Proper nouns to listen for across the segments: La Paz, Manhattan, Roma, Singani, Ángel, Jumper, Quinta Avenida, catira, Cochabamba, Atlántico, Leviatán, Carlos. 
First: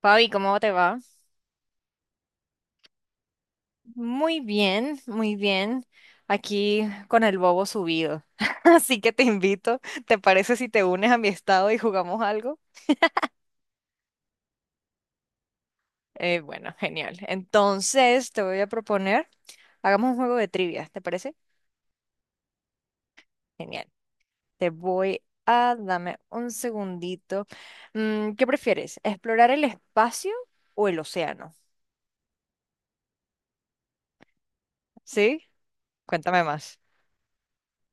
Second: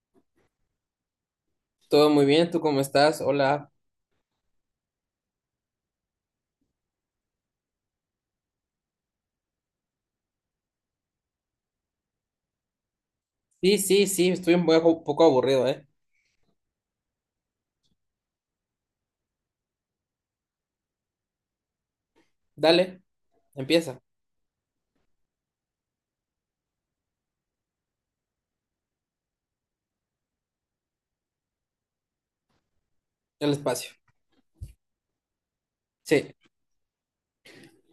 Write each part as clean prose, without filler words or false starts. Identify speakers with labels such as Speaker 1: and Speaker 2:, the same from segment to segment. Speaker 1: Fabi, ¿cómo te va?
Speaker 2: Todo muy bien, ¿tú cómo estás? Hola.
Speaker 1: Muy bien, muy bien. Aquí con el bobo subido. Así que te invito, ¿te parece si te unes a mi estado y jugamos algo?
Speaker 2: Sí, sí, sí, estoy un poco aburrido, ¿eh?
Speaker 1: Bueno, genial. Entonces te voy a proponer, hagamos un juego de trivia, ¿te parece?
Speaker 2: Dale,
Speaker 1: Genial.
Speaker 2: empieza.
Speaker 1: Dame un segundito. ¿Qué prefieres? ¿Explorar el espacio o el océano?
Speaker 2: El espacio.
Speaker 1: ¿Sí?
Speaker 2: Sí.
Speaker 1: Cuéntame más.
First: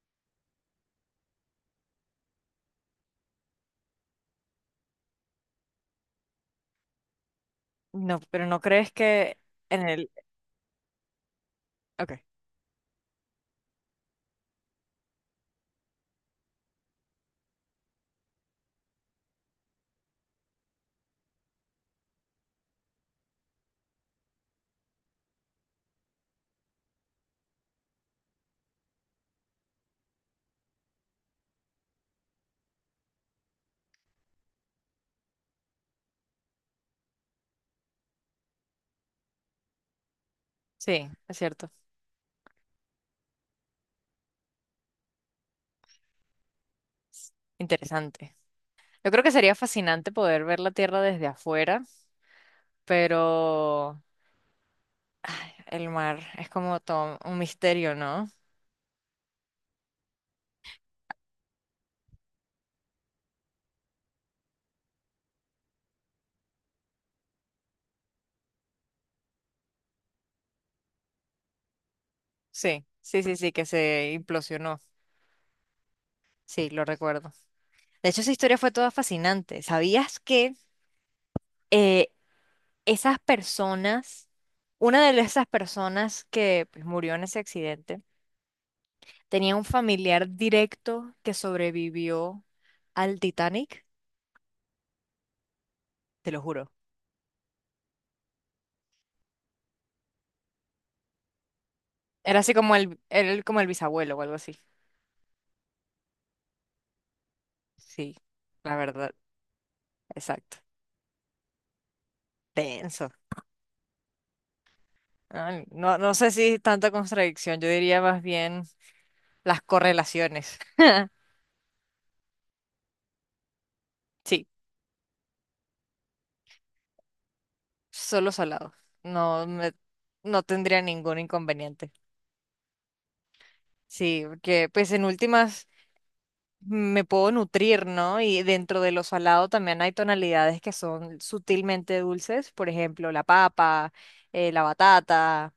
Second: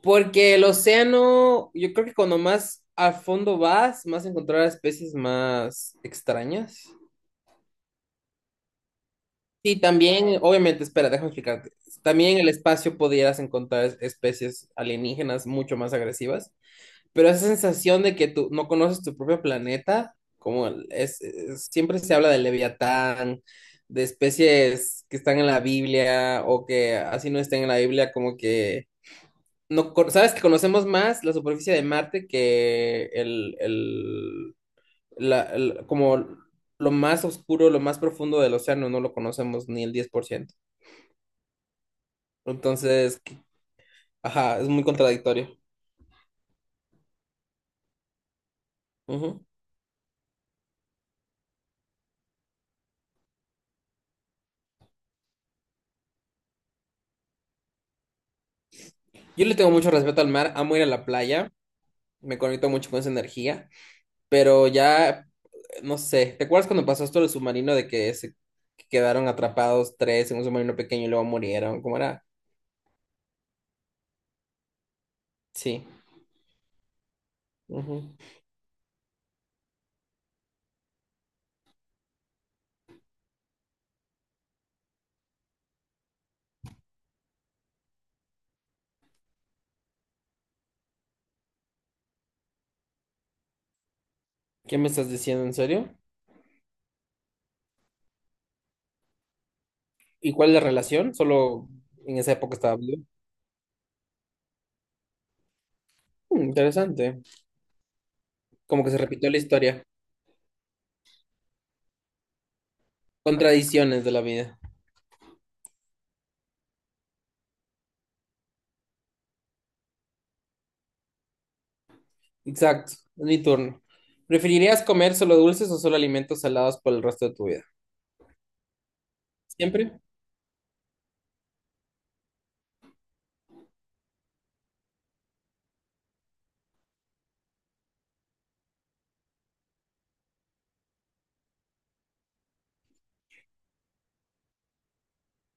Speaker 2: Porque el océano, yo creo que cuando más al fondo vas, más encontrarás especies más extrañas.
Speaker 1: No, pero ¿no crees que
Speaker 2: Y
Speaker 1: en el...
Speaker 2: también, obviamente, espera, déjame explicarte.
Speaker 1: Ok,
Speaker 2: También en el espacio podrías encontrar especies alienígenas mucho más agresivas. Pero esa sensación de que tú no conoces tu propio planeta, como el- es- siempre se habla del Leviatán, de especies que están en la Biblia o que así no estén en la Biblia, como que no con- sabes que conocemos más la superficie de Marte que como lo más oscuro, lo más profundo del océano, no lo conocemos ni el 10%.
Speaker 1: sí, es cierto.
Speaker 2: Entonces, ajá, es muy contradictorio.
Speaker 1: Interesante. Yo creo que
Speaker 2: Ujú.
Speaker 1: sería fascinante poder ver la Tierra desde afuera, pero ay, el mar es como todo un misterio, ¿no?
Speaker 2: Yo le tengo mucho respeto al mar, amo ir a la playa. Me conecto mucho con esa energía, pero ya, no sé, ¿te acuerdas cuando pasó esto del submarino de que se quedaron atrapados tres en un submarino pequeño y luego murieron? ¿Cómo era?
Speaker 1: Sí, sí, sí, sí, que se implosionó.
Speaker 2: Sí.
Speaker 1: Sí, lo recuerdo. De
Speaker 2: Ujú.
Speaker 1: hecho, esa historia fue toda fascinante. ¿Sabías que eh, esas una de esas personas que pues, murió en ese accidente, tenía un familiar directo que sobrevivió al Titanic?
Speaker 2: ¿Qué me estás diciendo en serio?
Speaker 1: Te lo juro.
Speaker 2: ¿Y cuál es la relación? Solo en esa
Speaker 1: Era así
Speaker 2: época
Speaker 1: como
Speaker 2: estaba vivo.
Speaker 1: era como el bisabuelo o algo así.
Speaker 2: Mm, interesante.
Speaker 1: Sí, la
Speaker 2: Como que se
Speaker 1: verdad,
Speaker 2: repitió la historia.
Speaker 1: exacto. Tenso.
Speaker 2: Contradicciones de la vida.
Speaker 1: Ay, no, no sé si tanta contradicción, yo diría más bien las correlaciones.
Speaker 2: Exacto, es mi turno.
Speaker 1: Sí,
Speaker 2: ¿Preferirías comer solo dulces o solo alimentos salados por el resto de tu vida?
Speaker 1: solo salado. No me,
Speaker 2: ¿Siempre?
Speaker 1: no tendría ningún inconveniente. Sí, porque pues en últimas me puedo nutrir, ¿no? Y dentro de lo salado también hay tonalidades que son sutilmente dulces, por ejemplo, la papa, la batata,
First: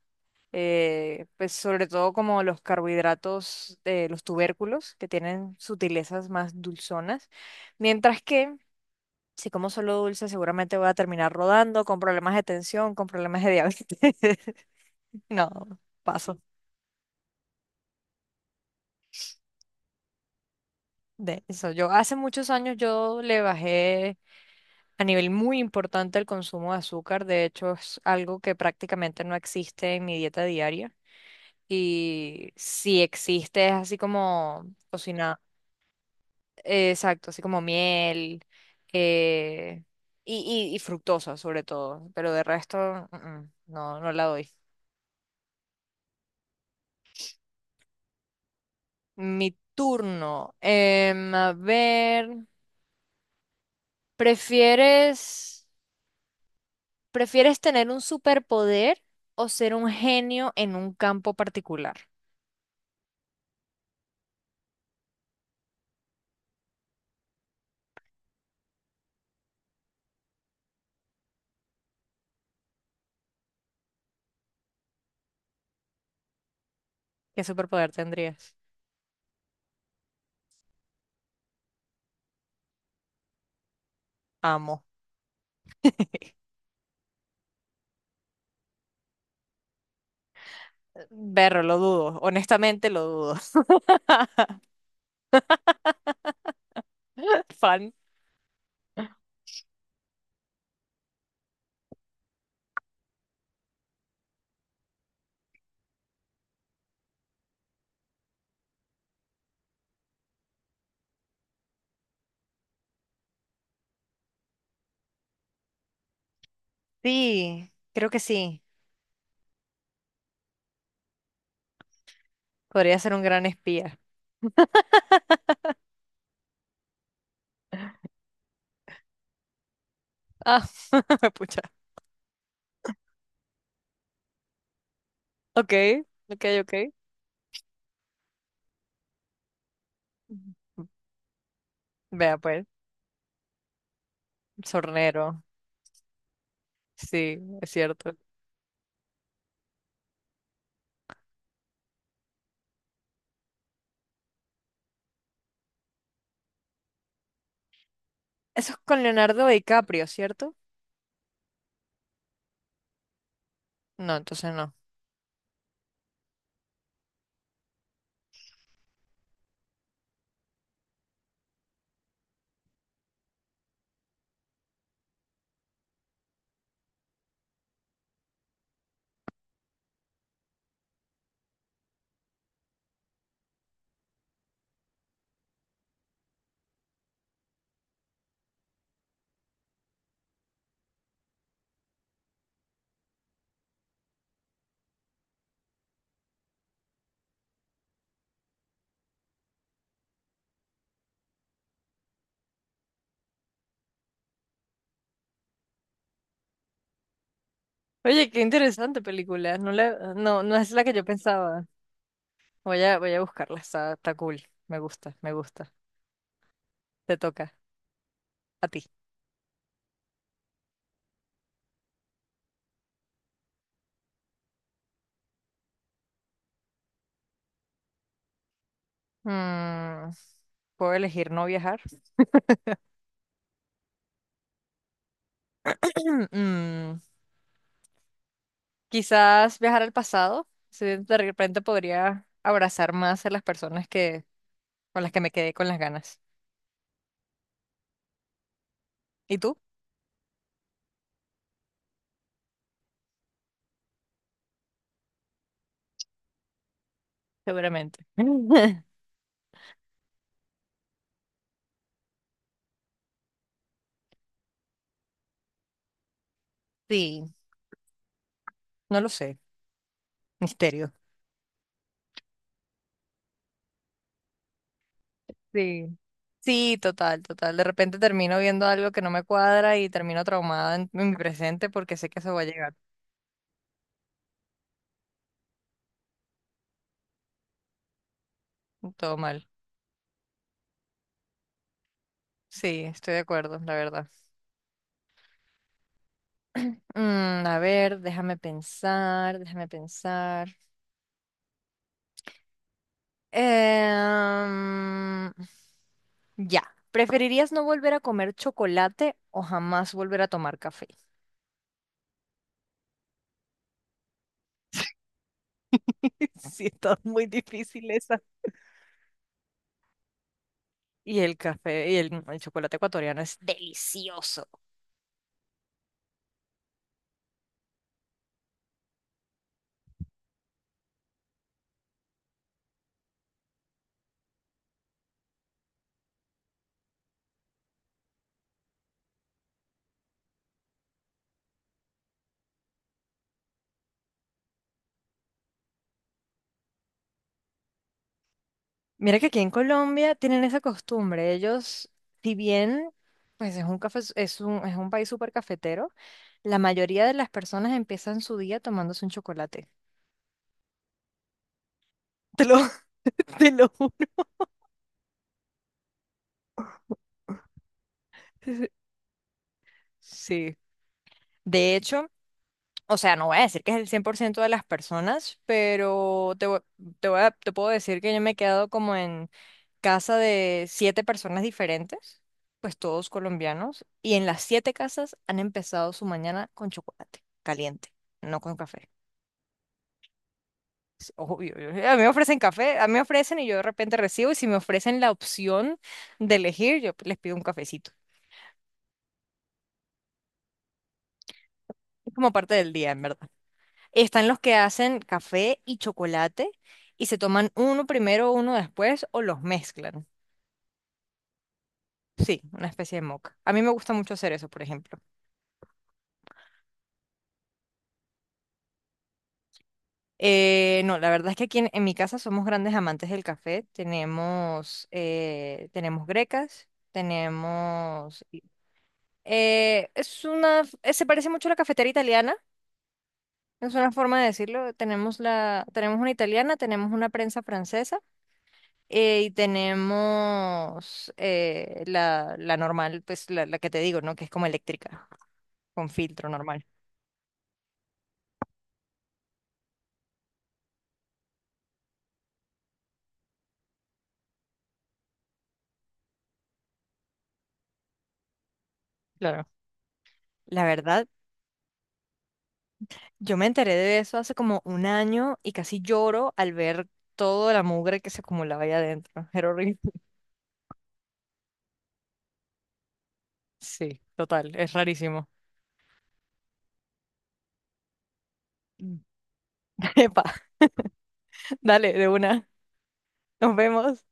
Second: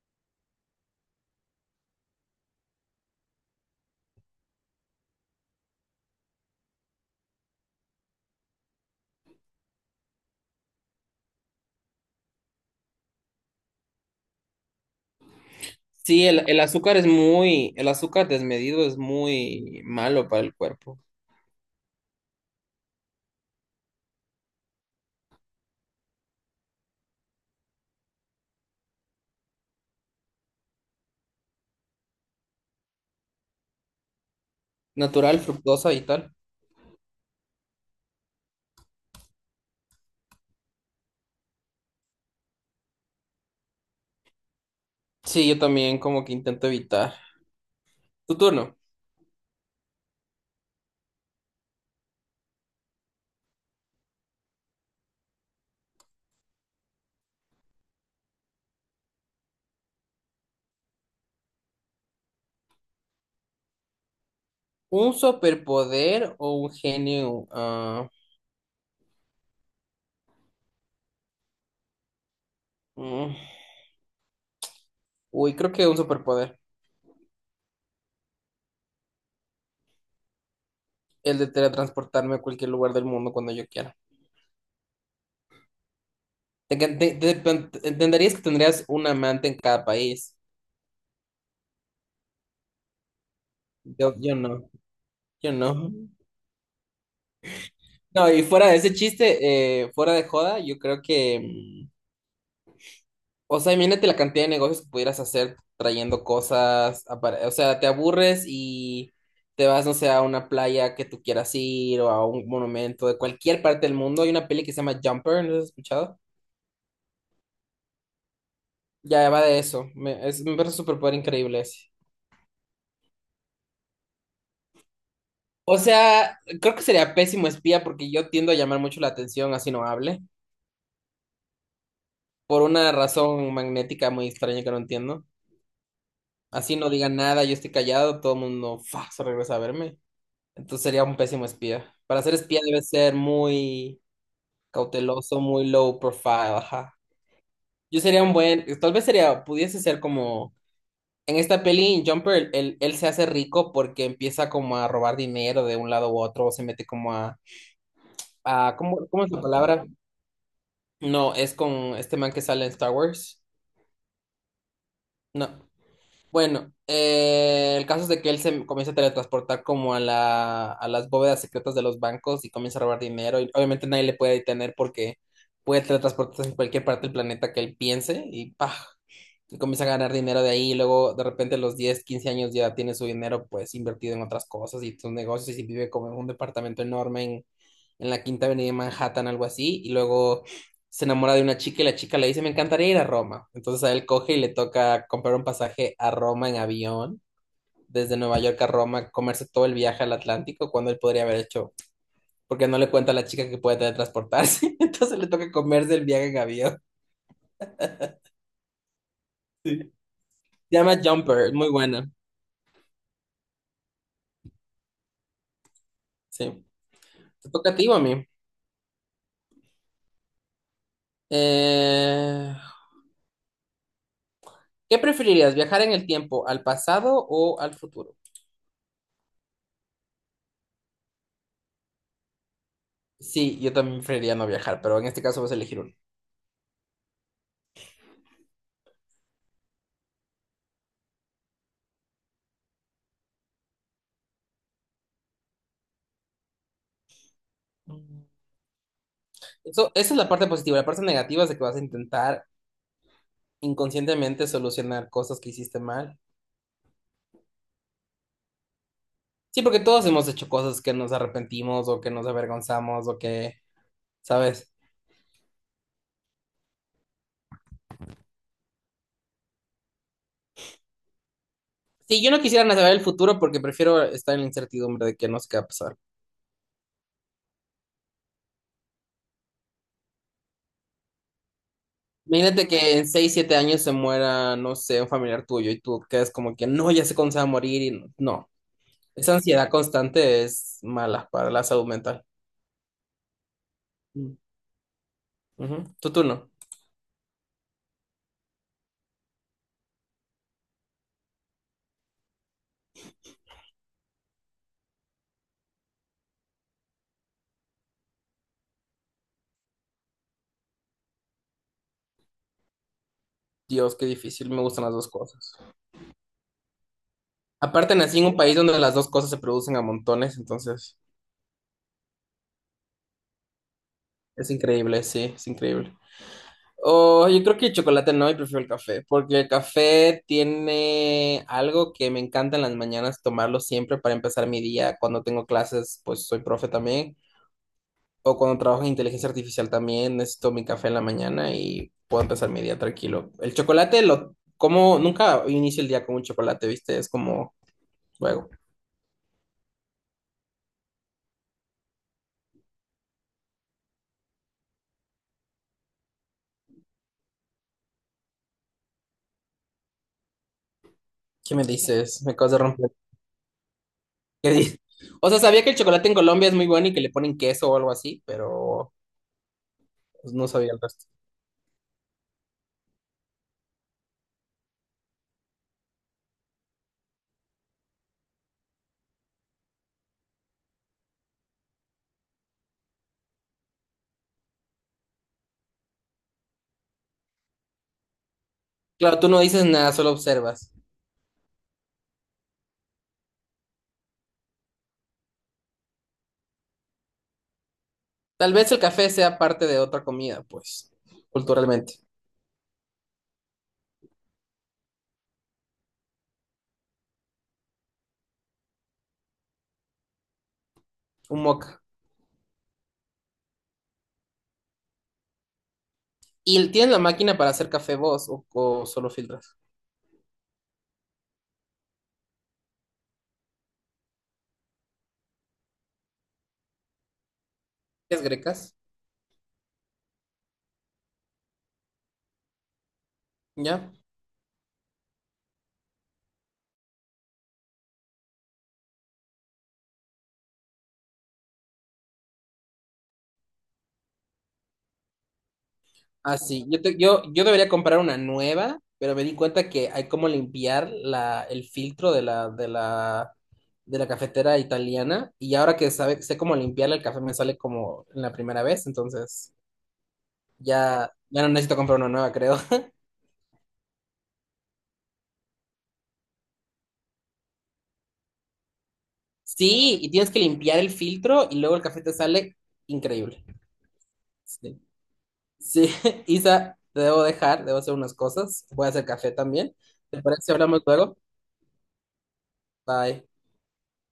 Speaker 1: pues sobre todo como los carbohidratos de los tubérculos, que tienen sutilezas más dulzonas, mientras que si como solo dulce seguramente voy a terminar rodando con problemas de tensión, con problemas de diabetes. No,
Speaker 2: Sí,
Speaker 1: paso
Speaker 2: el azúcar el azúcar desmedido es muy malo para el cuerpo.
Speaker 1: de eso. Yo hace muchos años yo le bajé a nivel muy importante el consumo de azúcar. De hecho, es algo que prácticamente no existe en mi dieta diaria. Y si existe es así como
Speaker 2: Natural,
Speaker 1: cocinado.
Speaker 2: fructosa y tal.
Speaker 1: Exacto, así como miel, eh, y fructosa sobre todo, pero de resto no, no la doy.
Speaker 2: Sí, yo también como que intento evitar. Tu turno.
Speaker 1: Mi turno. A ver, ¿prefieres, ¿prefieres tener un superpoder o ser un genio en un campo particular?
Speaker 2: ¿Un superpoder o un genio? Ah, mm, uy, creo que un superpoder.
Speaker 1: ¿Qué superpoder tendrías?
Speaker 2: El de teletransportarme a cualquier lugar del mundo cuando yo quiera.
Speaker 1: Amo.
Speaker 2: Entenderías que tendrías un amante en cada país.
Speaker 1: Berro, lo dudo, honestamente lo dudo.
Speaker 2: Yo no, yo no.
Speaker 1: Fan.
Speaker 2: No, y fuera de ese chiste, fuera de joda, yo creo que, o sea, imagínate la cantidad de negocios que pudieras hacer trayendo cosas. O sea, te aburres y te vas, no sé, a una playa que tú quieras ir o a un monumento de cualquier parte del mundo. Hay una peli que se llama Jumper, ¿no has escuchado?
Speaker 1: Sí, creo que sí.
Speaker 2: Ya va de eso. Me parece un superpoder increíble ese.
Speaker 1: Podría ser un gran espía.
Speaker 2: O sea, creo que sería pésimo espía porque yo tiendo a llamar mucho la atención así no hable.
Speaker 1: Ah, pucha.
Speaker 2: Por una razón magnética muy extraña que no entiendo.
Speaker 1: Ok, ok,
Speaker 2: Así no
Speaker 1: ok.
Speaker 2: diga nada, yo estoy callado, todo el mundo se regresa a verme. Entonces
Speaker 1: Ujú.
Speaker 2: sería un pésimo espía. Para ser
Speaker 1: Vea
Speaker 2: espía
Speaker 1: pues,
Speaker 2: debes ser muy
Speaker 1: sornero.
Speaker 2: cauteloso, muy low profile, ajá.
Speaker 1: Sí, es
Speaker 2: Yo
Speaker 1: cierto.
Speaker 2: sería un buen, tal vez sería, pudiese ser como, en esta peli, en Jumper, él se hace rico porque empieza como a robar dinero de un lado u otro, o se mete como a,
Speaker 1: Eso
Speaker 2: a
Speaker 1: es
Speaker 2: ¿cómo,
Speaker 1: con
Speaker 2: cómo es la
Speaker 1: Leonardo
Speaker 2: palabra?
Speaker 1: DiCaprio, ¿cierto?
Speaker 2: No, es con este man que sale en Star Wars.
Speaker 1: No, entonces no.
Speaker 2: No. Bueno, el caso es de que él se comienza a teletransportar como a a las bóvedas secretas de los bancos y comienza a robar dinero. Y obviamente nadie le puede detener porque puede teletransportarse en cualquier parte del planeta que él piense y ¡pah! Y comienza a ganar dinero de ahí. Y luego de repente a los 10, 15 años ya tiene su dinero pues invertido en otras cosas y sus negocios y vive como en un departamento enorme en, la Quinta Avenida de Manhattan, algo así. Y luego se enamora de una chica y la chica le dice, me encantaría ir a Roma. Entonces a él coge y le toca comprar un pasaje a Roma en avión, desde Nueva York a Roma, comerse todo el viaje al Atlántico cuando él podría haber hecho, porque no le cuenta a la chica que puede teletransportarse, entonces le toca comerse el viaje en avión.
Speaker 1: Oye, qué interesante película.
Speaker 2: Sí. Se
Speaker 1: No, no es la que
Speaker 2: llama
Speaker 1: yo
Speaker 2: Jumper,
Speaker 1: pensaba.
Speaker 2: muy buena.
Speaker 1: Voy a buscarla. Está cool. Me gusta, me gusta.
Speaker 2: Sí.
Speaker 1: Te
Speaker 2: Te
Speaker 1: toca.
Speaker 2: toca a ti o a mí.
Speaker 1: A ti.
Speaker 2: Eh, ¿Qué preferirías, viajar en el tiempo, al pasado o al futuro?
Speaker 1: Mm, ¿Puedo elegir no viajar?
Speaker 2: Sí, yo también preferiría no viajar, pero en este caso vas a elegir
Speaker 1: Mm, quizás viajar al pasado. Si de repente podría abrazar más a las personas, con las que me quedé con las ganas.
Speaker 2: uno.
Speaker 1: ¿Y tú?
Speaker 2: Esa es la parte positiva. La parte negativa es de que vas a intentar inconscientemente solucionar cosas que hiciste mal.
Speaker 1: Seguramente.
Speaker 2: Sí, porque todos hemos hecho cosas que nos arrepentimos o que nos avergonzamos o que, ¿sabes?
Speaker 1: Sí, no lo sé. Misterio.
Speaker 2: Sí, yo no quisiera ni saber el futuro porque prefiero estar en la incertidumbre de que no sé qué va a
Speaker 1: Sí.
Speaker 2: pasar.
Speaker 1: Sí, total, total. De repente termino viendo algo que no me cuadra y termino traumada en mi presente porque sé que eso va a
Speaker 2: Imagínate
Speaker 1: llegar.
Speaker 2: que en 6 7 años se muera, no sé, un familiar tuyo y tú quedas como que no, ya sé cuándo se va a morir y no. No.
Speaker 1: Todo
Speaker 2: Esa
Speaker 1: mal.
Speaker 2: ansiedad constante es mala para la salud mental.
Speaker 1: Sí, estoy de acuerdo, la verdad.
Speaker 2: Mm. Ujú. Tu turno.
Speaker 1: A ver, déjame pensar, déjame pensar. Em, ya. ¿Preferirías no volver a comer chocolate o jamás volver a tomar café?
Speaker 2: Dios, qué difícil. Me gustan las dos cosas.
Speaker 1: Sí, está muy
Speaker 2: Aparte
Speaker 1: difíciles.
Speaker 2: nací en un país donde las dos cosas se producen a montones, entonces
Speaker 1: Y el café y el chocolate ecuatoriano es delicioso.
Speaker 2: es increíble, sí, es increíble. Oh, yo creo que el chocolate no, yo prefiero el café, porque el café tiene algo que me encanta en las mañanas tomarlo siempre para empezar mi día. Cuando tengo clases, pues soy profe también, o cuando trabajo en inteligencia artificial también, necesito mi café en la mañana y puedo empezar mi día tranquilo. El chocolate lo como, nunca inicio el día con un chocolate, ¿viste? Es como, luego,
Speaker 1: Mira que aquí en Colombia tienen esa costumbre. Ellos, si bien pues es un café, es es un país súper cafetero, la mayoría de las personas empiezan su día tomándose un chocolate.
Speaker 2: ¿qué me dices? Me
Speaker 1: Te
Speaker 2: acabas
Speaker 1: lo,
Speaker 2: de romper.
Speaker 1: te lo juro.
Speaker 2: que di- O sea, sabía que el chocolate en Colombia es muy bueno y que le ponen queso o algo así, pero pues, no
Speaker 1: Sí.
Speaker 2: sabía el resto.
Speaker 1: De hecho, o sea, no voy a decir que es el 100% de las personas, pero te voy a- te puedo decir que yo me he quedado como en casa de 7 personas diferentes, pues todos colombianos, y en las 7 casas han empezado su mañana con chocolate caliente, no con café.
Speaker 2: Claro, tú no dices nada, solo observas.
Speaker 1: Es obvio, a mí me ofrecen café, a mí me ofrecen y yo de repente recibo, y si me ofrecen la opción de elegir, yo pues, les pido un cafecito.
Speaker 2: Tal vez el café sea parte de otra comida, pues, culturalmente.
Speaker 1: Es como parte del día, en verdad. Están los que hacen café y chocolate y se toman uno primero, uno después o los mezclan.
Speaker 2: Un moca.
Speaker 1: Sí, una especie de mocha. A mí me gusta mucho hacer eso, por ejemplo.
Speaker 2: ¿Y tienes la máquina para hacer café vos o solo filtras?
Speaker 1: No, la verdad es que aquí en mi casa somos grandes amantes del café. Tenemos grecas,
Speaker 2: ¿Es
Speaker 1: tenemos...
Speaker 2: grecas?
Speaker 1: es una... se parece mucho a la cafetera italiana, es
Speaker 2: ¿Ya?
Speaker 1: una forma de decirlo. Tenemos una italiana, tenemos una prensa francesa. Y tenemos la normal, pues la que te digo, ¿no? Que es como eléctrica, con filtro
Speaker 2: Ah,
Speaker 1: normal.
Speaker 2: sí, yo debería comprar una nueva, pero me di cuenta que hay como limpiar el filtro de la, de la cafetera italiana y ahora que sé cómo limpiarla, el café me sale como en la primera vez,
Speaker 1: Claro.
Speaker 2: entonces
Speaker 1: La
Speaker 2: ya,
Speaker 1: verdad,
Speaker 2: ya no necesito comprar una nueva, creo.
Speaker 1: yo me enteré de eso hace como un año y casi lloro al ver toda la mugre que se acumulaba allá adentro. Era horrible.
Speaker 2: Sí, y tienes que limpiar el filtro y luego el café te sale increíble.
Speaker 1: Sí, total, es
Speaker 2: Sí,
Speaker 1: rarísimo.
Speaker 2: sí, Isa, te debo dejar, debo hacer unas cosas, voy a hacer café también.
Speaker 1: Epa,
Speaker 2: ¿Te parece si hablamos luego?
Speaker 1: dale, de una.
Speaker 2: Bye.
Speaker 1: Nos vemos.